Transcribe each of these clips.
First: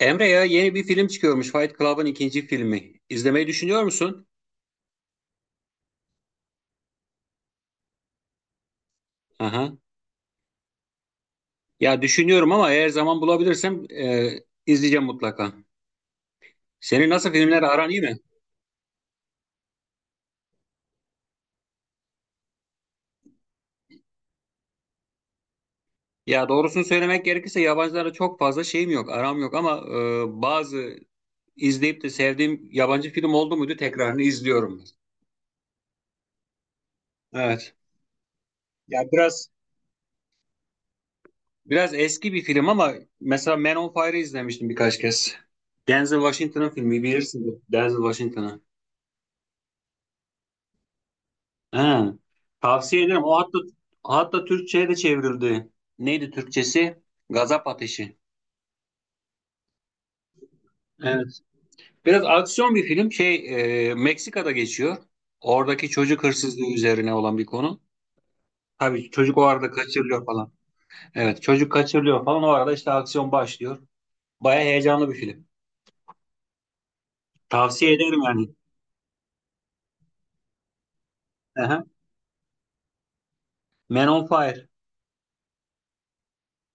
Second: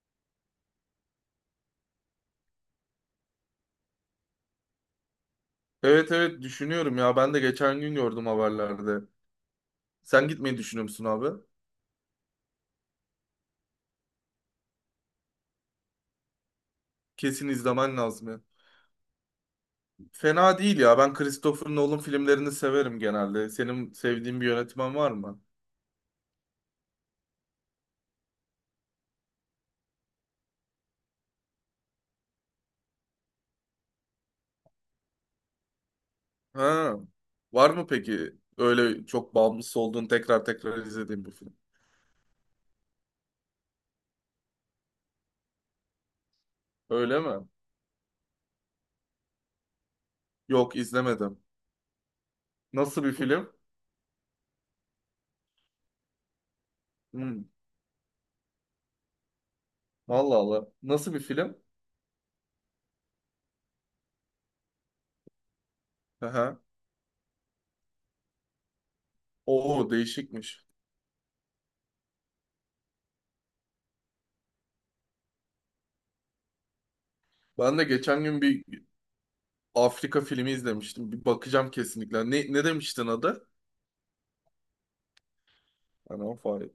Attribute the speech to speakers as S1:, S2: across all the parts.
S1: Emre, ya yeni bir film çıkıyormuş. Fight Club'ın ikinci filmi. İzlemeyi düşünüyor musun?
S2: Evet evet düşünüyorum ya. Ben de geçen gün gördüm haberlerde.
S1: Aha.
S2: Sen gitmeyi düşünüyor musun abi?
S1: Ya düşünüyorum ama eğer zaman bulabilirsem izleyeceğim mutlaka. Senin nasıl
S2: Kesin
S1: filmler aran,
S2: izlemen
S1: iyi mi?
S2: lazım ya. Fena değil ya. Ben Christopher Nolan filmlerini severim genelde. Senin sevdiğin bir yönetmen var mı?
S1: Ya doğrusunu söylemek gerekirse yabancılara çok fazla şeyim yok, aram yok ama bazı izleyip de sevdiğim yabancı film oldu muydu tekrarını izliyorum.
S2: Ha. Var
S1: Evet.
S2: mı peki? Öyle
S1: Ya
S2: çok
S1: biraz
S2: bağımlısı olduğun tekrar tekrar izlediğin bir film.
S1: biraz eski bir film ama mesela Man on Fire'ı izlemiştim birkaç kez. Denzel Washington'ın filmi,
S2: Öyle mi?
S1: bilirsin. Denzel Washington'ı.
S2: Yok izlemedim.
S1: He, tavsiye
S2: Nasıl bir
S1: ederim. O
S2: film?
S1: hatta Türkçe'ye de çevrildi. Neydi Türkçesi?
S2: Hmm.
S1: Gazap Ateşi.
S2: Allah Allah. Nasıl bir
S1: Evet.
S2: film?
S1: Biraz aksiyon bir film. Şey, Meksika'da geçiyor. Oradaki çocuk
S2: Aha.
S1: hırsızlığı üzerine olan bir konu. Tabii çocuk o arada
S2: Oo
S1: kaçırılıyor falan.
S2: değişikmiş.
S1: Evet, çocuk kaçırılıyor falan. O arada işte aksiyon başlıyor. Baya heyecanlı bir film.
S2: Ben de
S1: Tavsiye ederim
S2: geçen gün
S1: yani.
S2: bir Afrika filmi izlemiştim. Bir bakacağım
S1: Aha.
S2: kesinlikle. Ne demiştin adı?
S1: Man on Fire.
S2: Hani o fare.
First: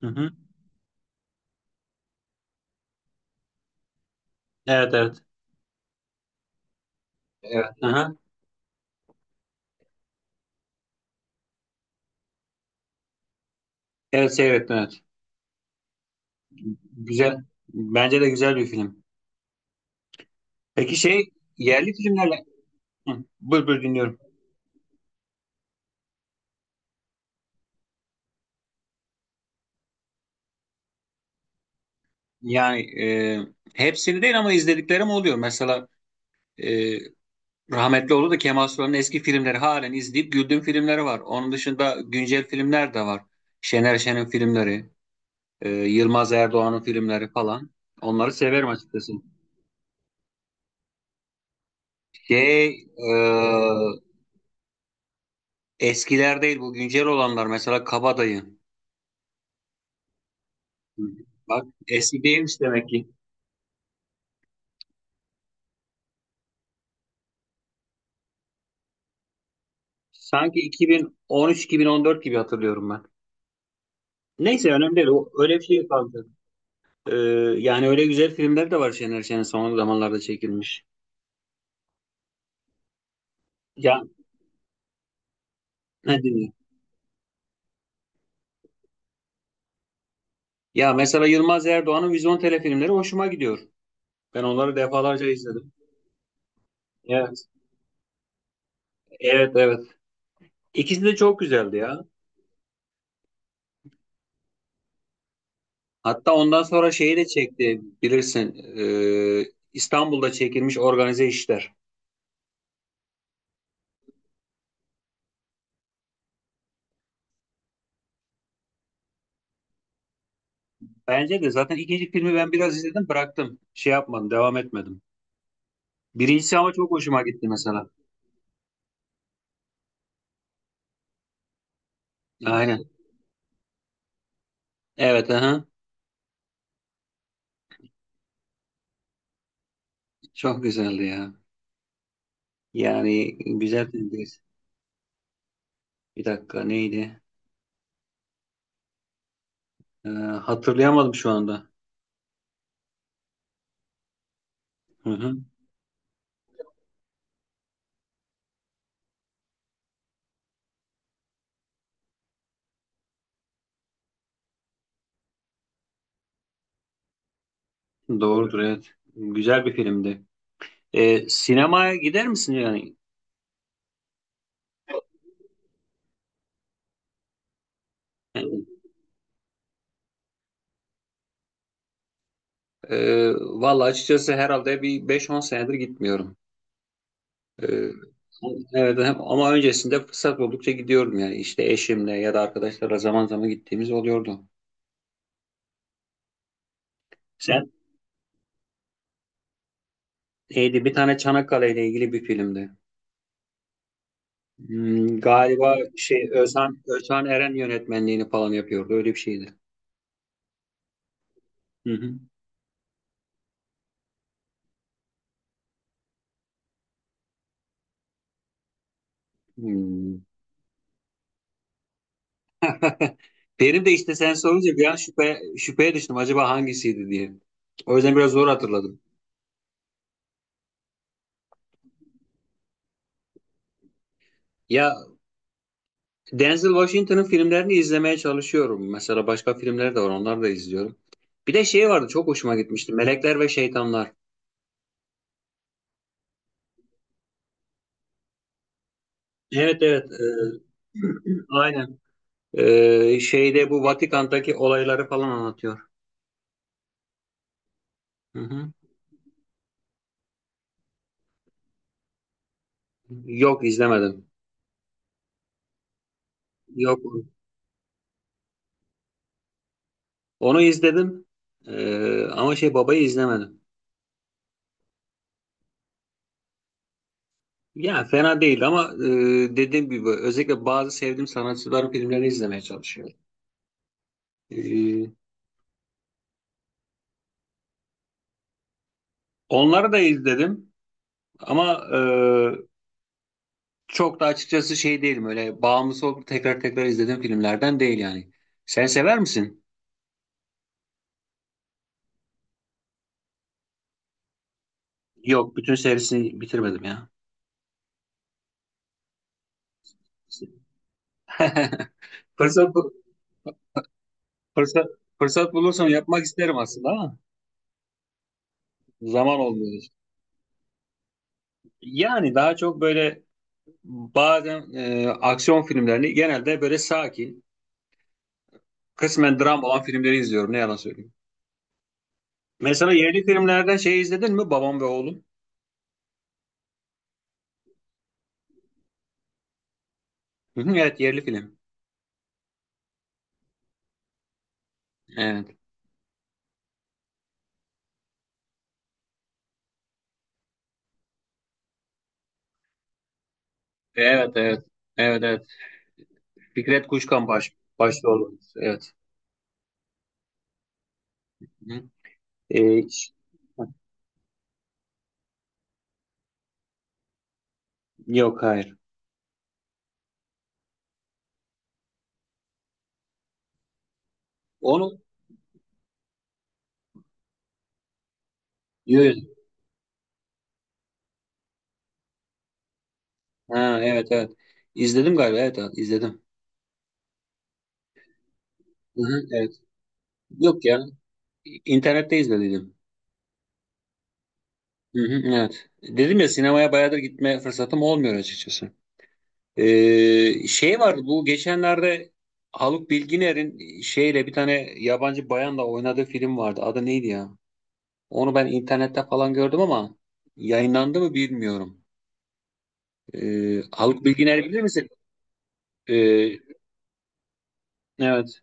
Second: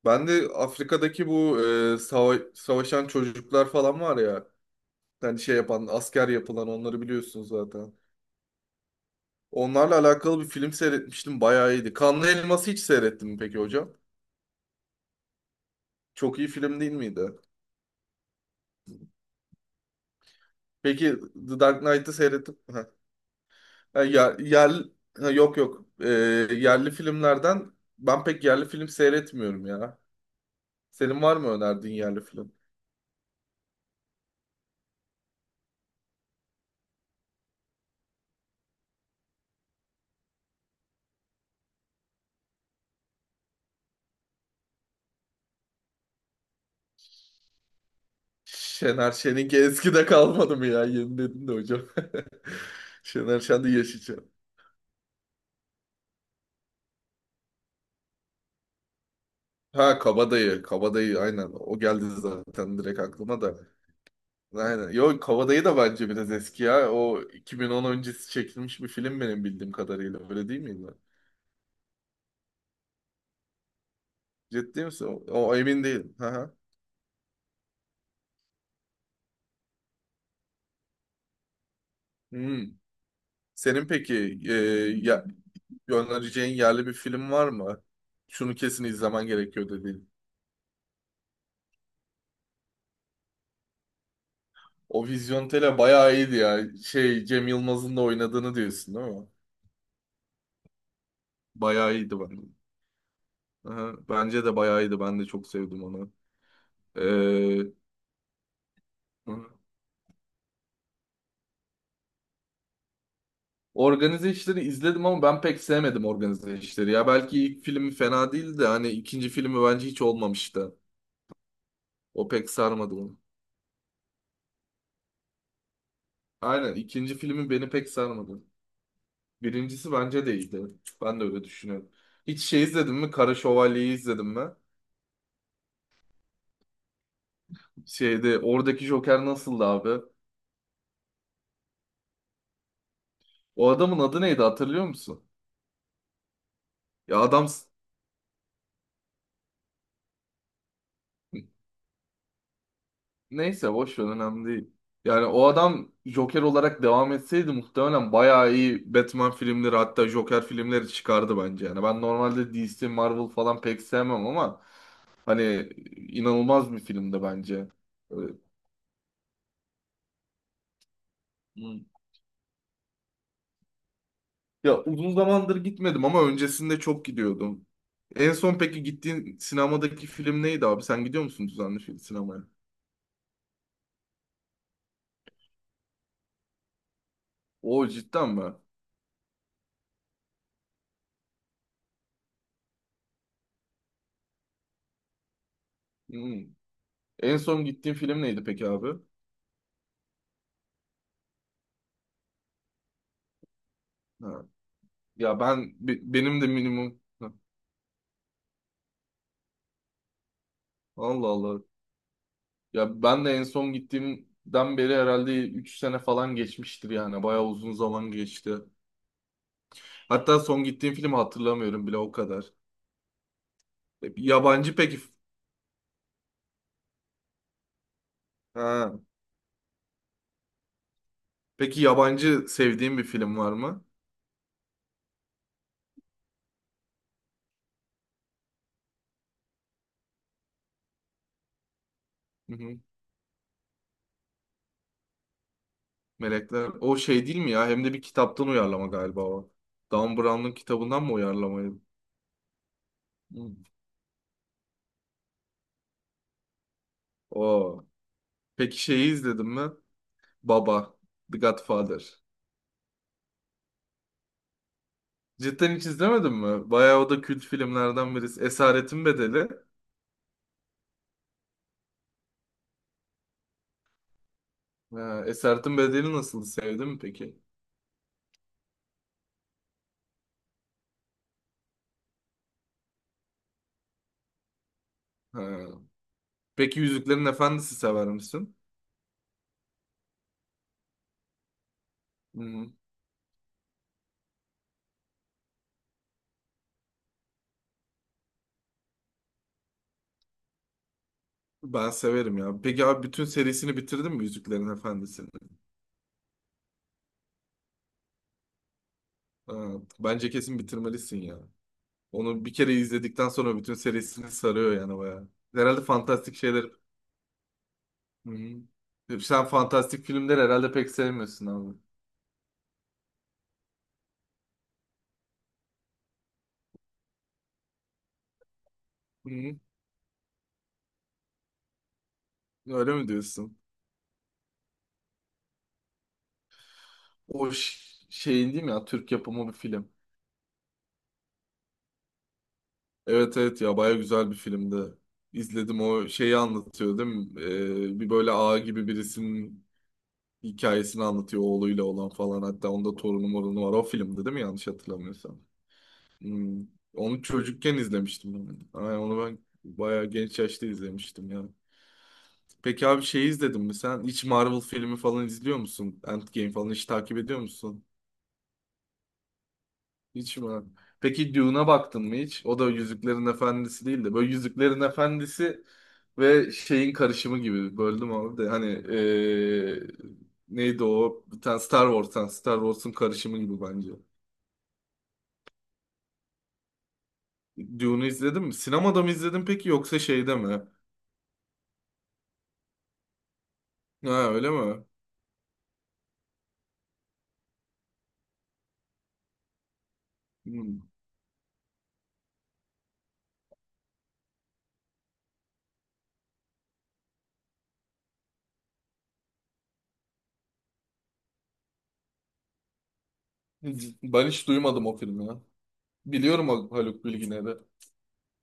S1: Hı
S2: Ben
S1: hı.
S2: de Afrika'daki bu savaşan çocuklar falan var ya.
S1: Evet, evet.
S2: Hani şey yapan, asker yapılan onları biliyorsunuz
S1: Evet.
S2: zaten.
S1: Aha.
S2: Onlarla alakalı bir film seyretmiştim. Bayağı iyiydi. Kanlı Elmas'ı hiç seyrettin mi peki hocam?
S1: Evet, seyrettim, evet.
S2: Çok iyi film değil miydi?
S1: Güzel. Bence de güzel bir film. Peki
S2: Peki
S1: şey,
S2: The Dark
S1: yerli
S2: Knight'ı
S1: filmlerle...
S2: seyrettim. Ha,
S1: Hı, buyur buyur dinliyorum.
S2: ya, yer, ha, yok yok. E, yerli filmlerden ben pek yerli film seyretmiyorum ya. Senin var mı önerdiğin yerli film?
S1: Yani hepsini değil ama izlediklerim oluyor. Mesela e, rahmetli oldu da Kemal Sunal'ın eski filmleri halen izleyip güldüğüm filmleri var. Onun dışında güncel filmler de var. Şener Şen'in filmleri, Yılmaz Erdoğan'ın filmleri falan. Onları severim açıkçası.
S2: Şener Şen'inki eskide kalmadı mı ya? Yeni dedin de hocam.
S1: Şey,
S2: Şener Şen de yaşayacak.
S1: eskiler değil, bu güncel olanlar. Mesela Kabadayı.
S2: Ha Kabadayı. Kabadayı aynen.
S1: Bak
S2: O geldi
S1: eski değilmiş
S2: zaten
S1: demek
S2: direkt
S1: ki.
S2: aklıma da. Aynen. Yo Kabadayı da bence biraz eski ya. O 2010 öncesi çekilmiş bir film benim bildiğim kadarıyla. Öyle
S1: Sanki
S2: değil miydi?
S1: 2013-2014 gibi hatırlıyorum ben. Neyse,
S2: Ciddi
S1: önemli değil.
S2: misin? O
S1: Öyle bir
S2: emin
S1: şey
S2: değilim.
S1: kaldı.
S2: Hı hı.
S1: Ee, Yani öyle güzel filmler de var, Şener Şen'in son zamanlarda çekilmiş.
S2: Hmm. Senin
S1: Ya
S2: peki ya,
S1: ne diyeyim?
S2: önereceğin yerli bir film var mı? Şunu kesin izlemen gerekiyor dedi.
S1: Ya mesela Yılmaz Erdoğan'ın Vizyon filmleri hoşuma gidiyor. Ben onları
S2: O
S1: defalarca
S2: Vizyon
S1: izledim.
S2: Tele bayağı iyiydi ya. Şey
S1: Evet.
S2: Cem Yılmaz'ın da oynadığını diyorsun değil mi?
S1: Evet, evet. İkisi de çok güzeldi
S2: Bayağı
S1: ya.
S2: iyiydi ben. Aha, bence de bayağı iyiydi. Ben de çok sevdim onu.
S1: Hatta ondan sonra şeyi de
S2: Ee,
S1: çekti, bilirsin. İstanbul'da çekilmiş Organize İşler.
S2: organize işleri izledim ama ben pek sevmedim organize işleri. Ya belki ilk filmi fena değildi de hani ikinci filmi bence hiç olmamıştı.
S1: Bence de zaten ikinci
S2: O
S1: filmi
S2: pek
S1: ben biraz
S2: sarmadı
S1: izledim,
S2: onu.
S1: bıraktım. Şey yapmadım, devam etmedim. Birincisi ama
S2: Aynen
S1: çok
S2: ikinci
S1: hoşuma gitti
S2: filmi beni
S1: mesela.
S2: pek sarmadı. Birincisi bence de iyiydi. Ben de öyle düşünüyorum. Hiç şey
S1: Aynen.
S2: izledim mi? Kara Şövalye'yi izledim mi?
S1: Evet, aha.
S2: Şeyde oradaki Joker nasıldı abi?
S1: Çok güzeldi ya. Yani
S2: O
S1: güzel
S2: adamın adı
S1: filmdi.
S2: neydi hatırlıyor musun?
S1: Bir dakika,
S2: Ya
S1: neydi?
S2: adam
S1: Ee, Hatırlayamadım şu anda.
S2: neyse boş ver önemli değil.
S1: Hı
S2: Yani
S1: hı.
S2: o adam Joker olarak devam etseydi muhtemelen bayağı iyi Batman filmleri hatta Joker filmleri çıkardı bence. Yani ben normalde DC, Marvel falan pek sevmem ama hani inanılmaz bir filmdi bence. Evet.
S1: Doğrudur, evet. Güzel bir filmdi.
S2: Hmm.
S1: Sinemaya gider misin yani?
S2: Ya uzun zamandır gitmedim ama öncesinde çok gidiyordum. En son
S1: Yani,
S2: peki gittiğin sinemadaki film neydi abi? Sen gidiyor musun düzenli film sinemaya?
S1: vallahi açıkçası herhalde bir beş on senedir gitmiyorum.
S2: O
S1: Ee,
S2: cidden mi?
S1: evet, ama öncesinde fırsat buldukça gidiyorum yani. İşte eşimle ya da arkadaşlarla zaman zaman gittiğimiz oluyordu.
S2: Hmm. En son
S1: Sen...
S2: gittiğin film neydi peki abi?
S1: neydi? Bir tane Çanakkale ile ilgili bir filmdi.
S2: Ha.
S1: Hmm,
S2: Ya ben
S1: galiba şey
S2: benim de
S1: Özhan,
S2: minimum
S1: Özhan
S2: Ha.
S1: Eren yönetmenliğini falan yapıyordu. Öyle bir şeydi.
S2: Allah Allah.
S1: Hı hı.
S2: Ya ben de en son gittiğimden beri herhalde 3 sene falan geçmiştir yani. Bayağı uzun zaman geçti.
S1: Hmm.
S2: Hatta son gittiğim filmi hatırlamıyorum bile o kadar.
S1: Benim de
S2: E,
S1: işte sen
S2: Yabancı
S1: sorunca bir an
S2: peki
S1: şüpheye düştüm, acaba hangisiydi diye. O yüzden biraz zor
S2: ha.
S1: hatırladım.
S2: Peki yabancı sevdiğin bir film var mı?
S1: Ya Denzel Washington'ın filmlerini izlemeye çalışıyorum. Mesela başka filmler de var, onları da izliyorum. Bir de şey vardı, çok hoşuma
S2: Hı hı.
S1: gitmişti. Melekler ve Şeytanlar.
S2: Melekler. O şey değil mi ya? Hem de bir kitaptan uyarlama galiba o.
S1: Evet, evet.
S2: Dan Brown'un kitabından mı uyarlamaydı?
S1: Aynen.
S2: Hı.
S1: Şeyde bu Vatikan'daki olayları falan anlatıyor.
S2: O.
S1: Hı hı.
S2: Peki şeyi izledin mi? Baba, The Godfather.
S1: Yok, izlemedim.
S2: Cidden hiç izlemedin mi?
S1: Yok,
S2: Bayağı o da kült filmlerden birisi. Esaretin Bedeli.
S1: onu izledim. Ama şey, babayı izlemedim.
S2: Ha, Esaretin Bedeli nasıl sevdin mi peki?
S1: Ya fena değil ama dediğim gibi özellikle bazı sevdiğim sanatçıların filmlerini izlemeye çalışıyorum. E,
S2: Ha. Peki Yüzüklerin Efendisi sever misin?
S1: Onları da izledim ama
S2: Hmm,
S1: çok da açıkçası şey değilim, öyle bağımlısı olup tekrar tekrar izlediğim filmlerden değil yani. Sen sever misin?
S2: Ben severim ya. Peki abi bütün serisini bitirdin mi Yüzüklerin Efendisi'ni?
S1: Yok, bütün serisini bitirmedim ya.
S2: Ha, Bence kesin bitirmelisin ya. Onu bir kere
S1: Fırsat, bu-
S2: izledikten sonra bütün serisini sarıyor
S1: fırsat,
S2: yani bayağı.
S1: Fırsat
S2: Herhalde
S1: bulursam yapmak
S2: fantastik
S1: isterim
S2: şeyler...
S1: aslında ama
S2: Hı-hı.
S1: zaman
S2: Sen
S1: olmuyor.
S2: fantastik filmleri herhalde pek sevmiyorsun abi.
S1: Yani daha çok böyle, bazen aksiyon filmlerini, genelde böyle sakin, kısmen
S2: Hı-hı.
S1: dram olan filmleri izliyorum. Ne yalan söyleyeyim. Mesela
S2: Öyle mi
S1: yerli
S2: diyorsun?
S1: filmlerden şey izledin mi? Babam ve Oğlum.
S2: O şeyin değil mi ya Türk yapımı bir film.
S1: Hı hı, evet, yerli film.
S2: Evet evet ya baya güzel bir filmdi.
S1: Evet.
S2: İzledim o şeyi anlatıyor değil mi? Bir böyle ağa gibi birisinin hikayesini anlatıyor oğluyla olan falan. Hatta onda torunu morunu var. O filmdi
S1: Evet,
S2: değil mi
S1: evet.
S2: yanlış
S1: Evet,
S2: hatırlamıyorsam?
S1: evet.
S2: Hmm.
S1: Fikret
S2: Onu
S1: Kuşkan baş,
S2: çocukken
S1: başta
S2: izlemiştim
S1: oldu.
S2: ben.
S1: Evet.
S2: Ay, onu ben baya genç yaşta izlemiştim ya.
S1: Hı hı.
S2: Peki
S1: Ee,
S2: abi
S1: ş-
S2: şeyi izledin mi sen? Hiç Marvel filmi falan izliyor musun? Endgame falan hiç takip ediyor musun?
S1: Yok, hayır.
S2: Hiç mi? Peki Dune'a baktın mı hiç? O da Yüzüklerin Efendisi değil de böyle Yüzüklerin
S1: Onu
S2: Efendisi ve şeyin karışımı gibi böldüm abi de hani
S1: yok.
S2: neydi o? Bir tane Star Wars, yani Star Wars'un karışımı gibi
S1: Ha,
S2: bence.
S1: evet, evet. İzledim galiba. Evet, evet izledim.
S2: Dune'u izledin mi?
S1: Hı
S2: Sinemada mı
S1: hı,
S2: izledin
S1: evet.
S2: peki yoksa şeyde mi?
S1: Yok ya. İnternette izledim.
S2: Ha öyle mi?
S1: Hı hı, evet. Dedim ya, sinemaya bayağıdır gitme fırsatım olmuyor açıkçası. Şey
S2: Hmm.
S1: var, bu geçenlerde Haluk Bilginer'in şeyle bir tane yabancı bayanla oynadığı film vardı. Adı neydi ya? Onu ben internette falan gördüm ama yayınlandı mı bilmiyorum. Haluk
S2: Ben
S1: Bilginer,
S2: hiç
S1: bilir
S2: duymadım
S1: misin?
S2: o filmi ya.
S1: Ee,
S2: Biliyorum o Haluk Bilginer'i.
S1: evet.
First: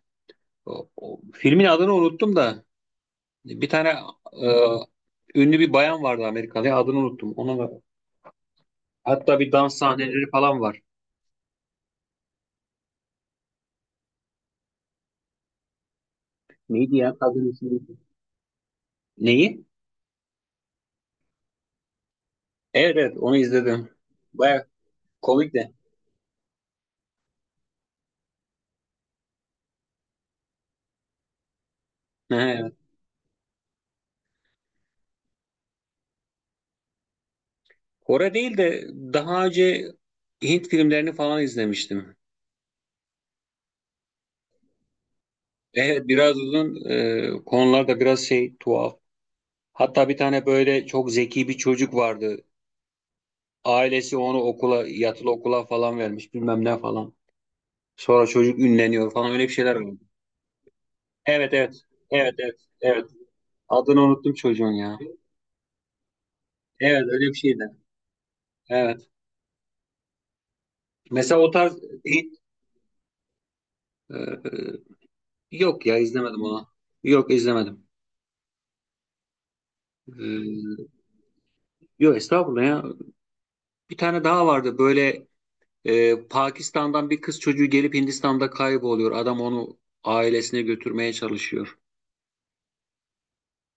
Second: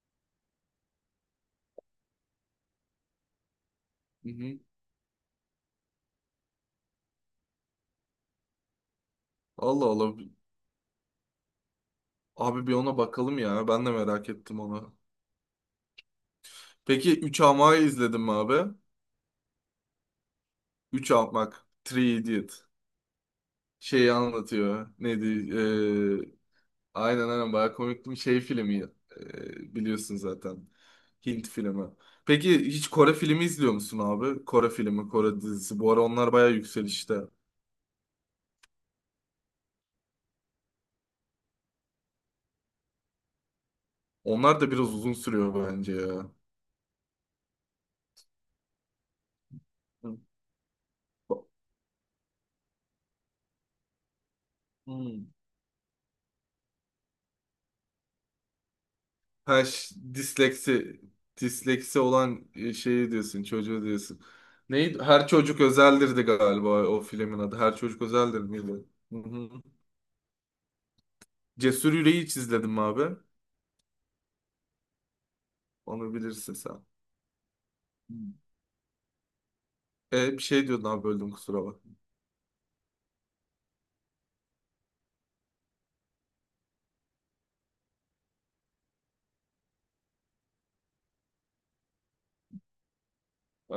S1: Filmin adını unuttum da bir tane
S2: Hı hı.
S1: e, ünlü bir bayan vardı, Amerikalı. Ya, adını unuttum. Ona hatta bir dans
S2: Allah Allah.
S1: sahneleri falan var.
S2: Abi bir ona bakalım ya. Ben de merak ettim onu.
S1: Neydi ya
S2: Peki 3
S1: kadın ismi?
S2: Ama'yı izledin mi abi?
S1: Neyi?
S2: Üç Almak. Three Idiot.
S1: Evet, evet onu izledim.
S2: Şeyi
S1: Baya
S2: anlatıyor. Neydi?
S1: komik de.
S2: Ee, aynen aynen bayağı komikti bir şey filmi. Biliyorsun zaten. Hint filmi. Peki hiç Kore filmi izliyor musun abi? Kore filmi, Kore dizisi. Bu ara onlar bayağı yükselişte.
S1: Kore değil de daha önce Hint filmlerini falan izlemiştim.
S2: Onlar da biraz uzun sürüyor bence
S1: Evet,
S2: ya.
S1: biraz uzun, konular da biraz şey, tuhaf. Hatta bir
S2: Hı.
S1: tane böyle çok zeki bir çocuk vardı. Ailesi onu okula, yatılı
S2: Hmm.
S1: okula falan vermiş, bilmem ne falan. Sonra çocuk ünleniyor falan, öyle bir
S2: Ha,
S1: şeyler oldu. Evet, evet,
S2: disleksi
S1: evet,
S2: olan
S1: evet, evet.
S2: şeyi diyorsun, çocuğu
S1: Adını
S2: diyorsun.
S1: unuttum çocuğun ya.
S2: Neydi? Her çocuk özeldirdi galiba o
S1: Evet, öyle bir
S2: filmin adı.
S1: şeydi.
S2: Her çocuk özeldir miydi?
S1: Evet.
S2: Hı hı.
S1: Mesela o tarz
S2: Cesur Yüreği
S1: Hint
S2: hiç izledim abi.
S1: e, yok ya,
S2: Onu
S1: izlemedim
S2: bilirsin
S1: onu.
S2: sen.
S1: Yok, izlemedim.
S2: Hmm. Bir şey diyordun
S1: E,
S2: abi böldüm kusura bak.
S1: Yok, estağfurullah ya. Bir tane daha vardı böyle, Pakistan'dan bir kız çocuğu gelip Hindistan'da kayboluyor. Adam onu ailesine götürmeye çalışıyor.
S2: Ee,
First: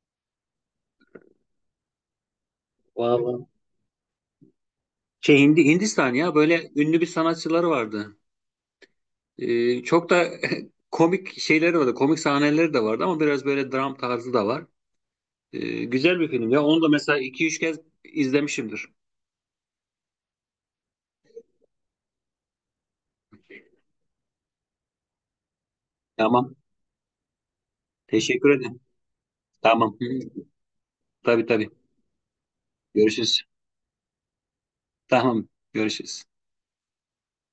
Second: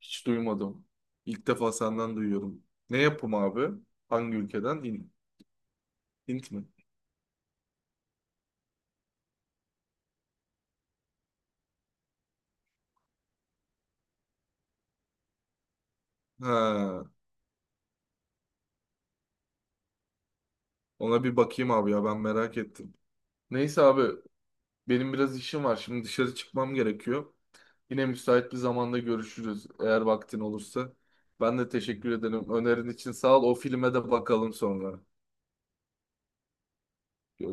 S2: hiç duymadım. İlk defa senden duyuyorum. Ne yapım
S1: Vallahi.
S2: abi? Hangi ülkeden?
S1: Şey Hindistan ya,
S2: Hint mi?
S1: böyle ünlü bir sanatçıları vardı. Çok da komik şeyleri vardı. Komik sahneleri de vardı ama biraz böyle dram tarzı da var. Güzel bir film ya. Onu da
S2: Ha,
S1: mesela iki üç kez izlemişimdir.
S2: ona bir bakayım abi ya ben merak ettim. Neyse abi benim biraz işim var. Şimdi dışarı
S1: Tamam.
S2: çıkmam gerekiyor. Yine
S1: Teşekkür
S2: müsait bir
S1: ederim.
S2: zamanda görüşürüz
S1: Tamam.
S2: eğer
S1: Hı,
S2: vaktin olursa.
S1: tabii
S2: Ben de
S1: tabii.
S2: teşekkür ederim. Önerin için sağ
S1: Görüşürüz.
S2: ol. O filme de bakalım sonra.
S1: Tamam. Görüşürüz.
S2: Görüşürüz.